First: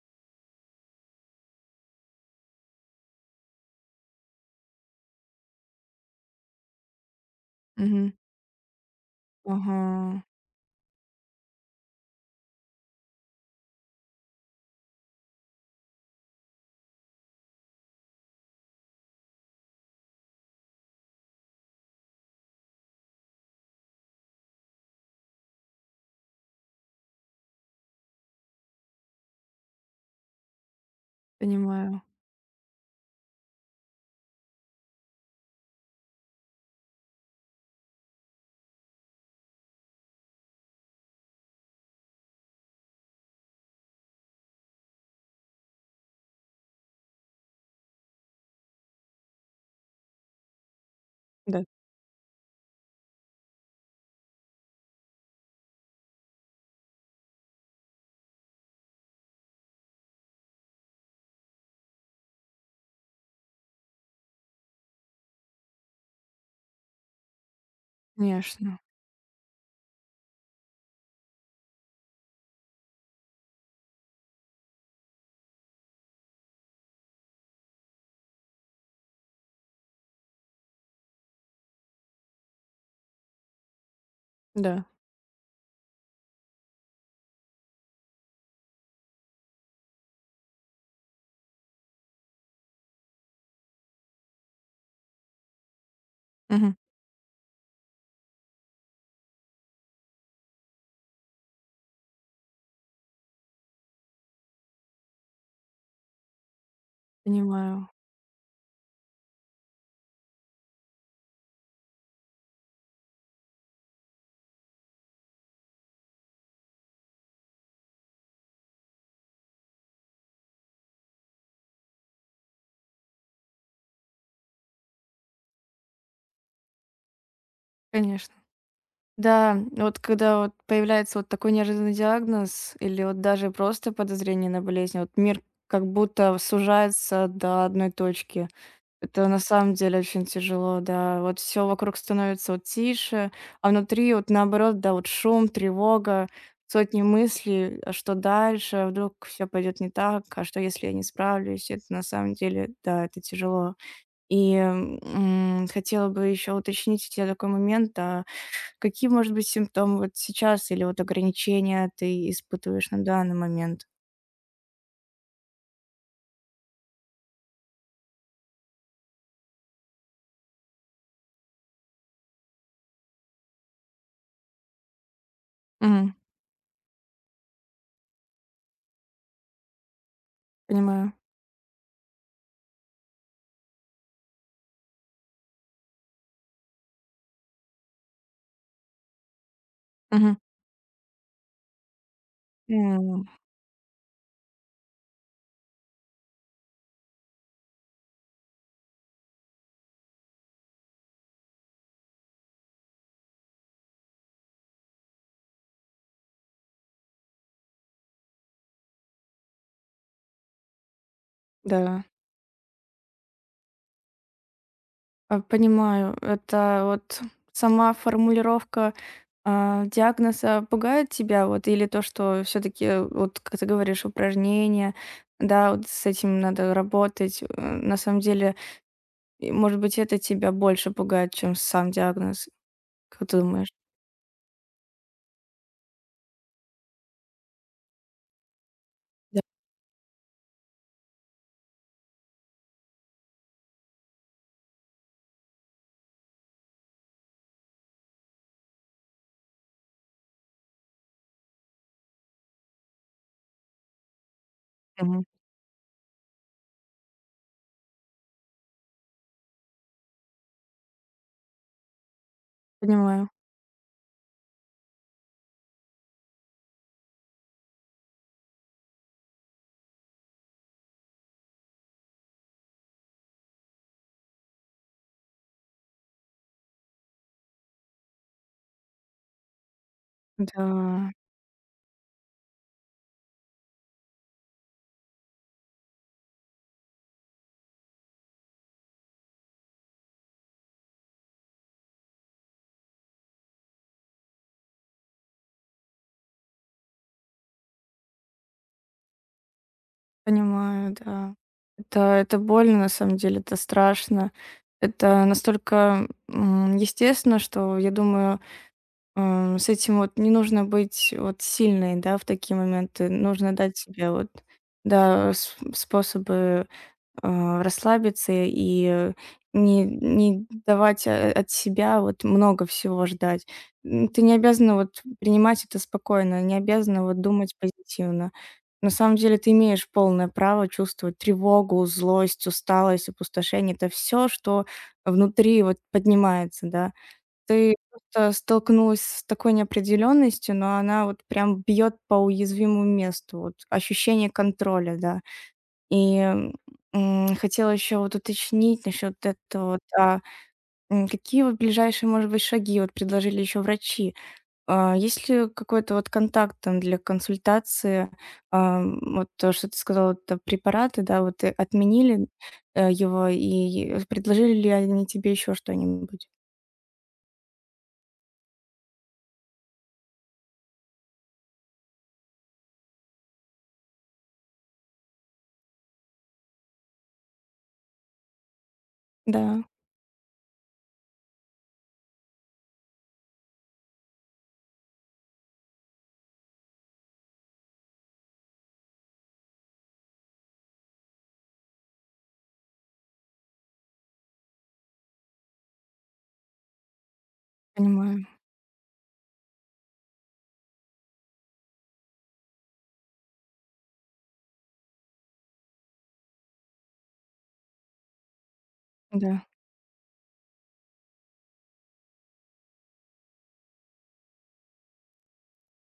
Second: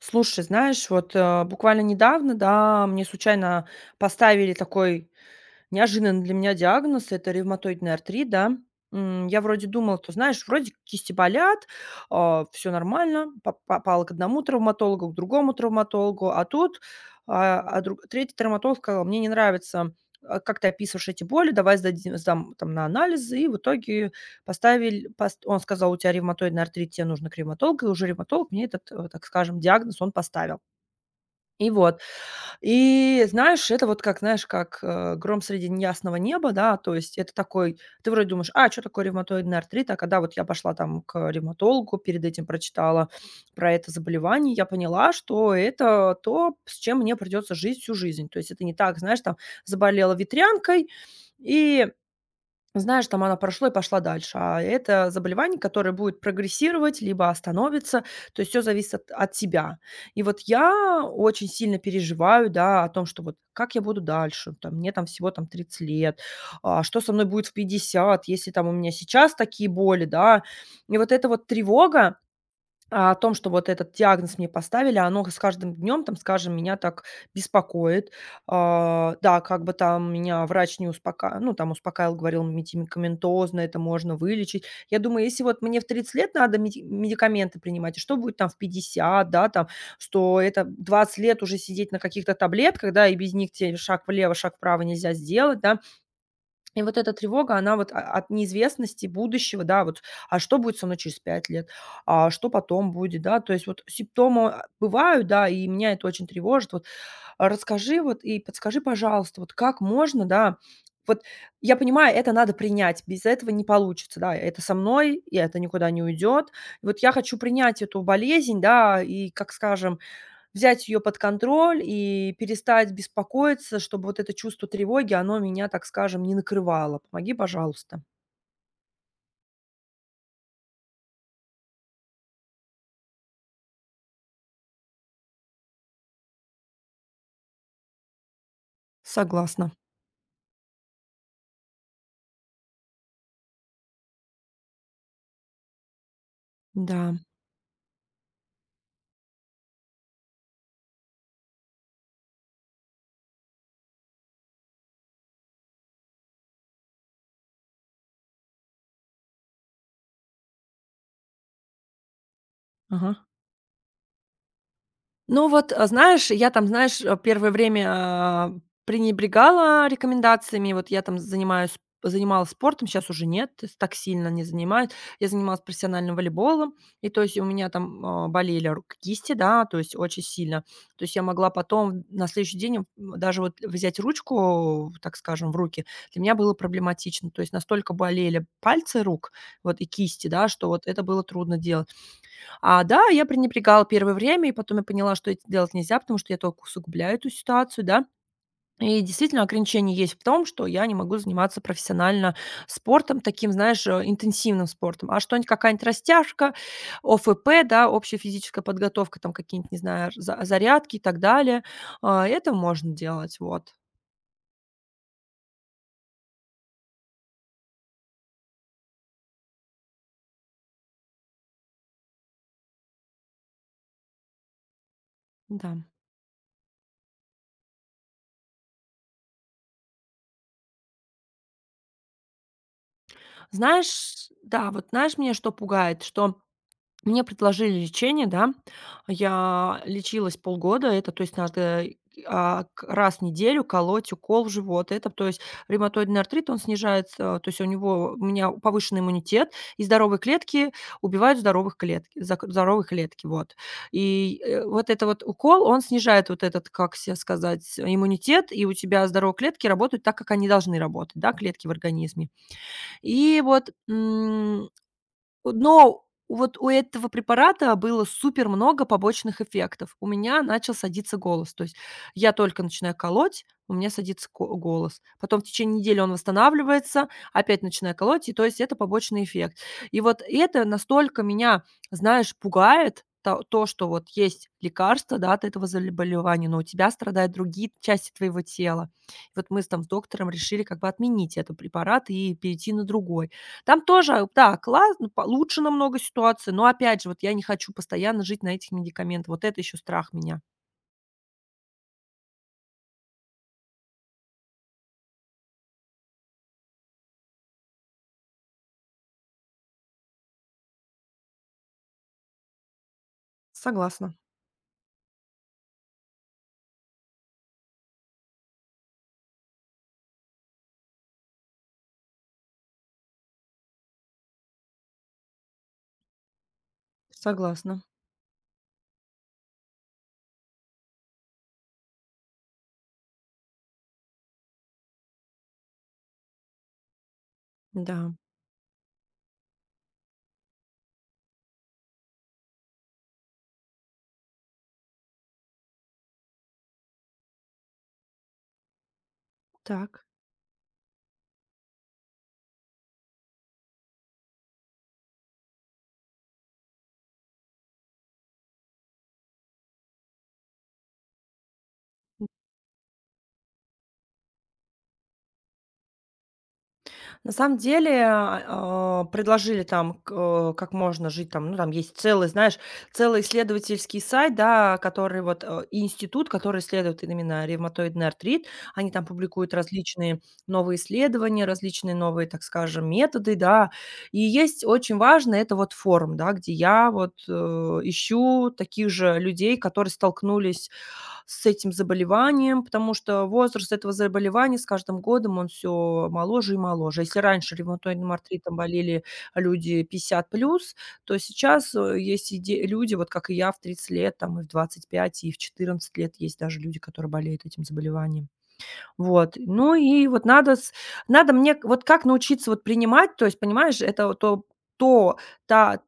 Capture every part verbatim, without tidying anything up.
Слушай, знаешь, вот, э, буквально недавно, да, мне случайно поставили такой неожиданный для меня диагноз- это ревматоидный Мгм. артрит, да. М, я вроде думала, то Ага, знаешь, вроде кисти болят, все нормально. По попала к одному травматологу, к другому травматологу, а тут, а, а дру третий травматолог сказал: "Мне не нравится, а, как ты описываешь эти боли, давай сдади сдам там на анализы". И в итоге поставили пост он сказал: "У тебя ревматоидный артрит, тебе нужно к ревматологу". И уже ревматолог мне этот, э, так скажем, диагноз он поставил. И вот, понимаю. и знаешь, это вот как, знаешь, как, э, гром среди неясного неба, да, то есть это такой ты вроде думаешь: "А, что такое ревматоидный артрит?" А когда вот я пошла там к ревматологу, перед этим прочитала про это заболевание, я поняла, что это то, с чем мне придется жить всю жизнь. То есть это не так, знаешь, там заболела ветрянкой Да. и знаешь, там она прошло и пошла дальше. А это заболевание, которое будет прогрессировать либо остановится, то есть все зависит от от тебя. И вот я очень сильно переживаю, да, о том, что вот как я буду дальше, там, мне там всего там тридцать лет, а что со мной будет в пятьдесят, если там у Конечно, меня сейчас такие боли, да. И вот эта вот тревога, а, о том, что вот этот диагноз мне поставили, оно с каждым днем, там, скажем, меня так беспокоит. А, да, как бы там меня врач не успока ну, там успокаивал, говорил: "Медикаментозно это можно вылечить". да. Я думаю, если вот мне в тридцать лет надо меди медикаменты принимать, и что будет там в пятьдесят, да, там, что это двадцать лет уже сидеть на каких-то таблетках, да, и без них тебе шаг влево, шаг вправо нельзя сделать, да. Мгм. И вот эта тревога, она вот а от неизвестности будущего, да, вот, а что будет со мной через пять лет, а что потом будет, да, то есть вот симптомы а, бывают, да, и меня это очень тревожит. Вот а, Понимаю, расскажи вот и подскажи, пожалуйста, вот как можно, да, вот я понимаю, это надо принять, без этого не получится, да, это со мной, и это никуда не уйдет. Вот я хочу принять эту болезнь, да, и, как скажем, взять ее под контроль и перестать беспокоиться, чтобы вот это чувство тревоги, оно меня, так скажем, не накрывало. Помоги, пожалуйста. конечно. Да, вот когда вот появляется вот такой неожиданный диагноз или вот даже просто подозрение на болезнь, вот мир как будто сужается до одной точки. Это на Согласна. самом деле очень тяжело, да. Вот все вокруг становится вот тише, а внутри вот наоборот, да, вот шум, тревога, сотни Да. мыслей, а что дальше, а вдруг все пойдет не так, а что если я не справлюсь? Это на самом деле, да, это тяжело. И, м, хотела бы еще уточнить у тебя такой момент. А какие, может быть, симптомы вот сейчас или вот ограничения ты испытываешь на Ага. данный момент? Ну вот, э, знаешь, я там, знаешь, э, первое время, а, пренебрегала рекомендациями. Вот я там занимаюсь занималась спортом, сейчас уже нет, то есть так сильно не занимаюсь. Я занималась профессиональным Мгм. волейболом, и то есть у меня там, а, болели руки, кисти, да, то есть очень сильно. То Понимаю. есть я могла потом на следующий день, м, даже вот взять ручку, так скажем, в руки, для меня было проблематично. То есть настолько болели пальцы рук, вот, и кисти, Мгм. да, что вот это было трудно делать. А, да, я М, пренебрегала первое время, и потом я поняла, что это делать нельзя, потому что я только усугубляю эту ситуацию, да. И действительно, ограничение есть в том, что я не могу заниматься профессионально спортом, таким, знаешь, э, интенсивным спортом. А что-нибудь, какая-нибудь растяжка, ОФП, да, общая физическая подготовка, там какие-нибудь, не знаю, за- зарядки и так далее, да. а, это можно делать, вот. А, понимаю, это вот сама формулировка, а, диагноза пугает тебя, вот, или то, что все таки вот, как ты говоришь, упражнения, да, Да. вот с этим надо работать. Э, на самом деле, и, может быть, это тебя больше пугает, чем сам диагноз, как ты думаешь? Знаешь, да, вот знаешь, меня что пугает, что мне предложили лечение, да. Да, Я лечилась полгода. Это, то есть, надо, а, к раз в неделю колоть укол в живот. Это, то есть, ревматоидный артрит, он снижается, то есть у него у меня повышенный иммунитет, и здоровые клетки убивают здоровых клетки, зак здоровые клетки, вот. И, э, вот это вот мгм. укол, он снижает вот этот, как се сказать, иммунитет, и у тебя здоровые клетки работают так, как они должны работать, да, клетки в организме. Понимаю. И вот, но вот у этого препарата было супер много побочных эффектов. У меня начал садиться голос. То есть я только начинаю колоть, у меня садится ко голос. Потом в течение недели он восстанавливается, опять начинаю колоть, и то есть это побочный эффект. И вот это Да, настолько меня, знаешь, пугает, то, то, что вот есть лекарство, да, от этого заболевания, но у тебя страдают другие части твоего тела. И вот мы с там с доктором решили как бы отменить этот препарат и перейти на другой. Там тоже, а, да, классно, по- лучше намного ситуации, но опять же, вот я не хочу постоянно жить на этих медикаментах. Вот это еще страх меня. понимаю, да. Это это больно, на самом деле, это страшно. Это настолько, м, естественно, что, я думаю, Ам, с этим вот не нужно быть вот сильной, да, в такие моменты. Нужно дать себе Согласна, вот, да, с способы, а, расслабиться и не не давать, э, от себя вот много всего ждать. М, ты не обязана вот принимать это спокойно, не обязана вот думать согласна. позитивно. На самом деле ты имеешь полное право чувствовать тревогу, злость, усталость, опустошение. Это все что внутри вот поднимается, да. Ты Да, просто столкнулась с такой неопределенностью, но она вот прям бьет по уязвимому месту, вот ощущение контроля, да. И, м, хотела еще вот уточнить насчет этого вот, так. а, м, какие вот ближайшие, может быть, шаги вот предложили еще врачи? А, есть ли какой-то вот контакт там для консультации? Ам, вот то, что ты сказала, это препараты, да, вот, э, отменили, э, его, и предложили ли они тебе еще что-нибудь? На самом деле, а, а, предложили там, к э, как можно жить там. Ну, там есть целый, знаешь, целый исследовательский сайт, да, который вот, э, и институт, который исследует именно ревматоидный артрит. Они там Да, публикуют различные новые исследования, различные новые, так скажем, методы, да. И есть очень важно- это вот форум, да, где я вот, э, ищу таких же людей, которые столкнулись с этим заболеванием, потому что возраст этого заболевания с каждым годом, он все моложе и моложе. Если раньше ревматоидным понимаю, артритом болели люди пятьдесят плюс, то сейчас, э, есть иде люди, вот как и я, в тридцать лет, там, и в двадцать пять, и в четырнадцать лет есть даже люди, которые болеют этим заболеванием. Вот. да. Ну и вот надо с надо мне к- вот как научиться вот принимать, то есть, понимаешь, это вот то то та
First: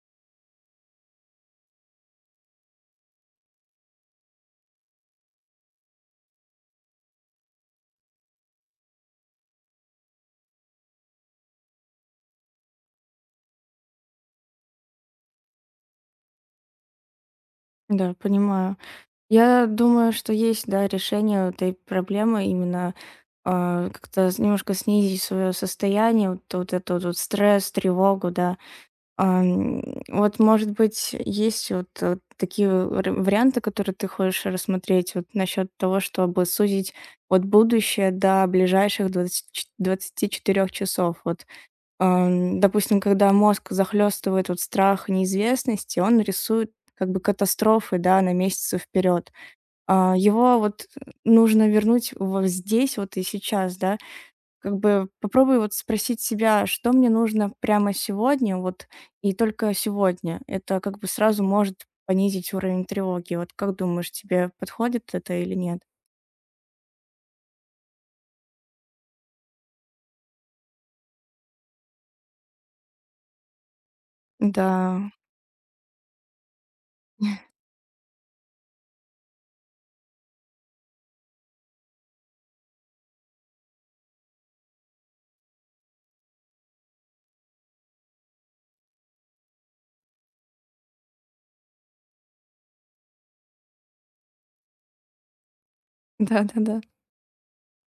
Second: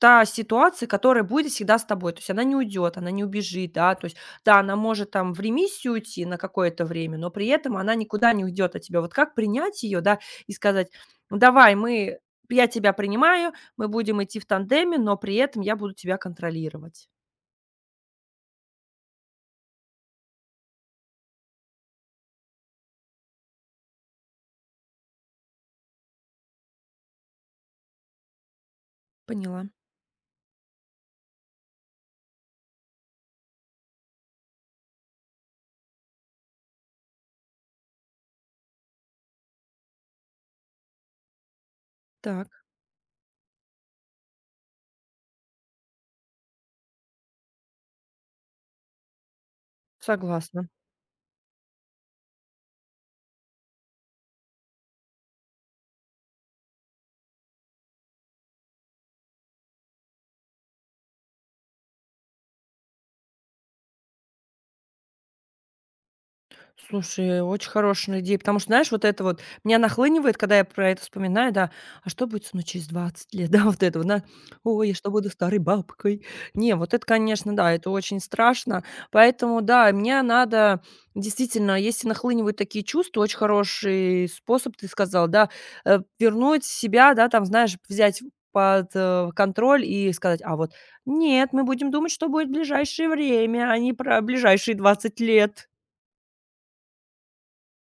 та ситуация, которая будет всегда с тобой. То есть она не уйдет, она не убежит, да. То есть, да, она может там в ремиссию уйти на какое-то время, но при этом она никуда не уйдет от тебя. Вот как принять ее, да, и сказать: "Ну, давай, мы я тебя принимаю, мы будем идти в тандеме, но при этом я буду тебя контролировать". Да, понимаю. Я думаю, что есть, да, решение этой проблемы именно а, как-то с- немножко снизить свое состояние, вот, вот этот вот стресс, тревогу, да. А, Поняла. м, вот, может быть, есть вот э, такие вари- варианты, которые ты хочешь рассмотреть вот насчет того, чтобы сузить вот будущее до ближайших двадцати двадцать четыре часов. Вот Так, Ам, допустим, когда мозг захлестывает вот страх неизвестности, он рисует как бы катастрофы, да, на месяцы вперед. А, его согласна. вот э, нужно вернуть вот здесь вот и сейчас, да. Как бы попробуй вот спросить себя, что мне нужно прямо сегодня, вот и только сегодня. Это как бы сразу может понизить уровень тревоги. Вот как думаешь, тебе подходит это или нет? Слушай, очень хорошая идея, потому что, знаешь, вот это вот меня нахлынивает, когда я про это вспоминаю, да. А что будет ну через двадцать лет, да, вот это вот, да. Да, Ой, я что буду старой бабкой? Не, вот это, конечно, да, это очень страшно. Поэтому, да, мне надо действительно, если нахлынивают такие чувства, очень хороший способ, ты сказал, да, э, вернуть себя, да, там, знаешь, взять под э, контроль и сказать, а вот нет, мы будем думать, что будет в ближайшее время, а не про ближайшие двадцать лет. да-да-да.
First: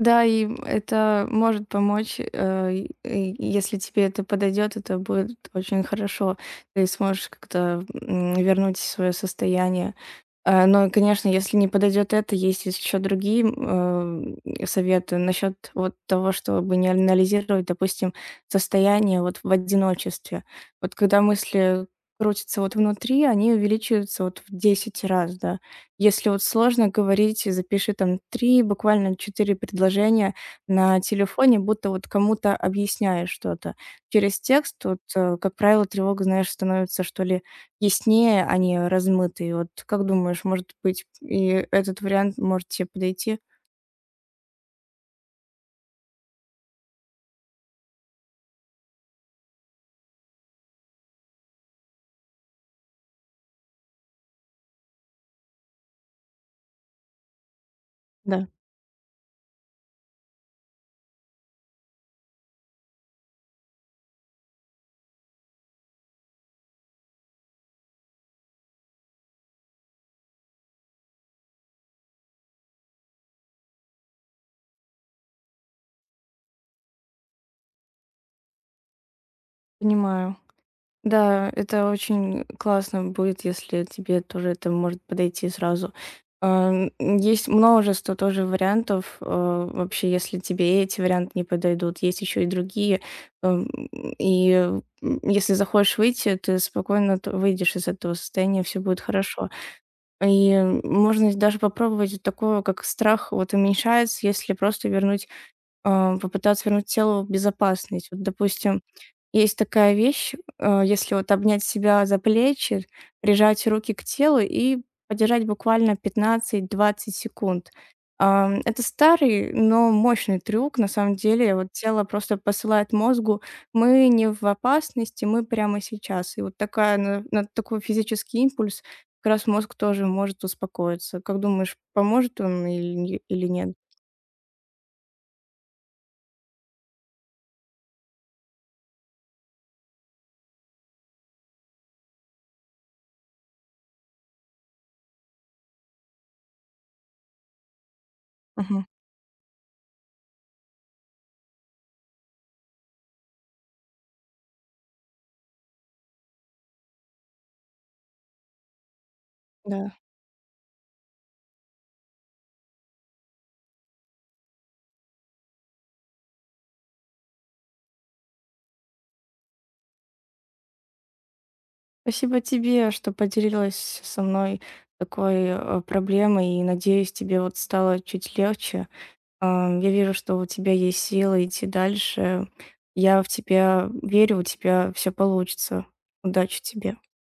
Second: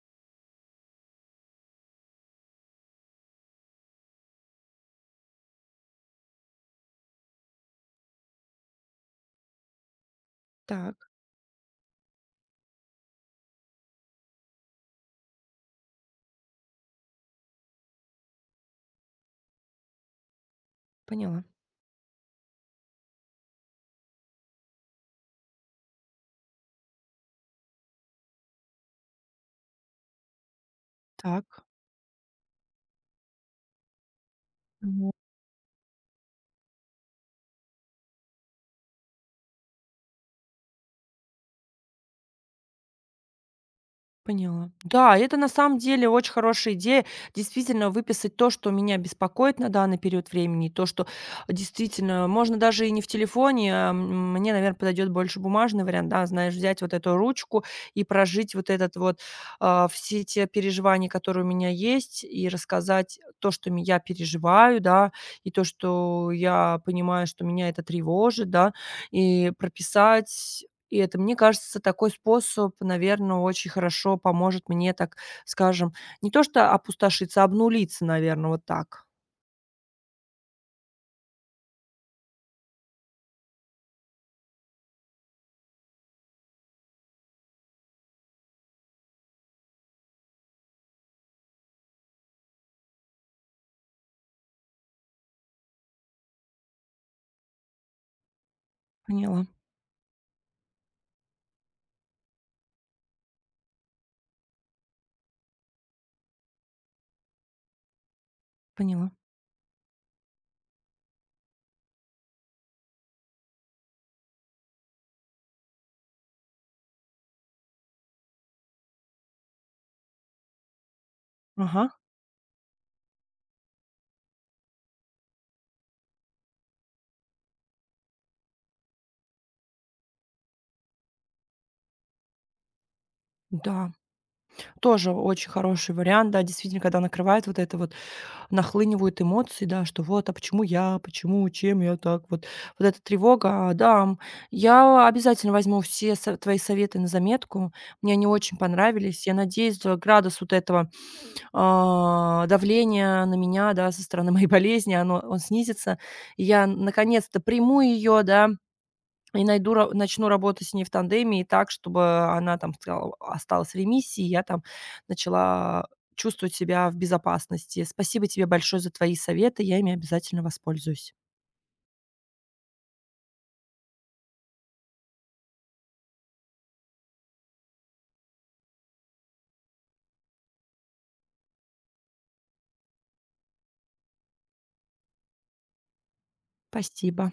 Да, и это может помочь, э, и и если тебе это подойдет, это будет очень хорошо. Ты сможешь как-то м, вернуть свое состояние. А, Но, Так. конечно, если не подойдет это, есть еще другие м, э, советы насчет вот того, чтобы не анализировать, допустим, состояние вот в одиночестве. Вот когда Поняла. мысли крутятся вот внутри, они увеличиваются вот в десять раз, да. Если вот сложно говорить, запиши там три, буквально четыре предложения на телефоне, Так. будто вот кому-то объясняешь что-то. Через текст вот, Ну, э, как правило, тревога, знаешь, становится, что ли, яснее, а не размытой. Вот как думаешь, может быть, и этот вариант может тебе подойти? поняла. Да, это на самом деле очень хорошая идея. Действительно, выписать то, что меня беспокоит на данный период времени, и то, что действительно можно даже и не в телефоне. а, м, Мне, наверное, подойдет больше бумажный вариант, да, знаешь, взять вот эту ручку и Да, прожить вот этот вот, а, все те переживания, которые у меня есть, и рассказать то, что ми- я переживаю, да, и то, что я понимаю, что меня это тревожит, да, и прописать И это, мне кажется, такой способ, наверное, очень хорошо поможет мне, так скажем, не то что опустошиться, обнулиться, наверное, вот так. понимаю. Да, это очень классно будет, если тебе тоже это может подойти сразу. Ам, Есть множество тоже вариантов. э, Вообще, если тебе эти варианты не подойдут, есть еще и другие. Ам, И м, если захочешь выйти, ты спокойно т- выйдешь из этого состояния, все будет Поняла, хорошо. И можно даже попробовать вот такое, как страх вот уменьшается, если просто вернуть а, попытаться вернуть тело в безопасность. Вот, допустим, поняла. есть такая вещь, а, если вот обнять себя за плечи, прижать руки к телу и подержать буквально пятнадцать двадцать секунд. Ам, Это старый, но мощный трюк. На самом деле, вот Ага, тело просто посылает мозгу, мы не в опасности, мы прямо сейчас. И вот такая, на, на такой физический импульс как раз мозг тоже может успокоиться. Как думаешь, поможет он или, не- или нет? да. Тоже очень хороший вариант, да, действительно, когда накрывает вот это вот, нахлынивают эмоции, да, что вот, а почему я, почему, чем я так вот. Вот эта тревога, а, да, м. Я обязательно возьму все са твои советы на заметку. Мне они очень Мгм. понравились. Я надеюсь, э, градус вот этого, а, давление на меня, да, со стороны моей болезни, оно он снизится. И я наконец-то приму ее, да, и найду ра Да. начну работать с ней в тандеме и так, чтобы она там стала осталась в ремиссии, и я там начала чувствовать себя в безопасности. Спасибо тебе большое за твои советы. Я ими обязательно воспользуюсь. Спасибо тебе, что поделилась со мной такой э, проблемой, и надеюсь, тебе вот стало чуть легче. Ам, Я вижу, что у тебя есть силы идти дальше. Я в тебя верю, у тебя все получится. Удачи тебе. Спасибо.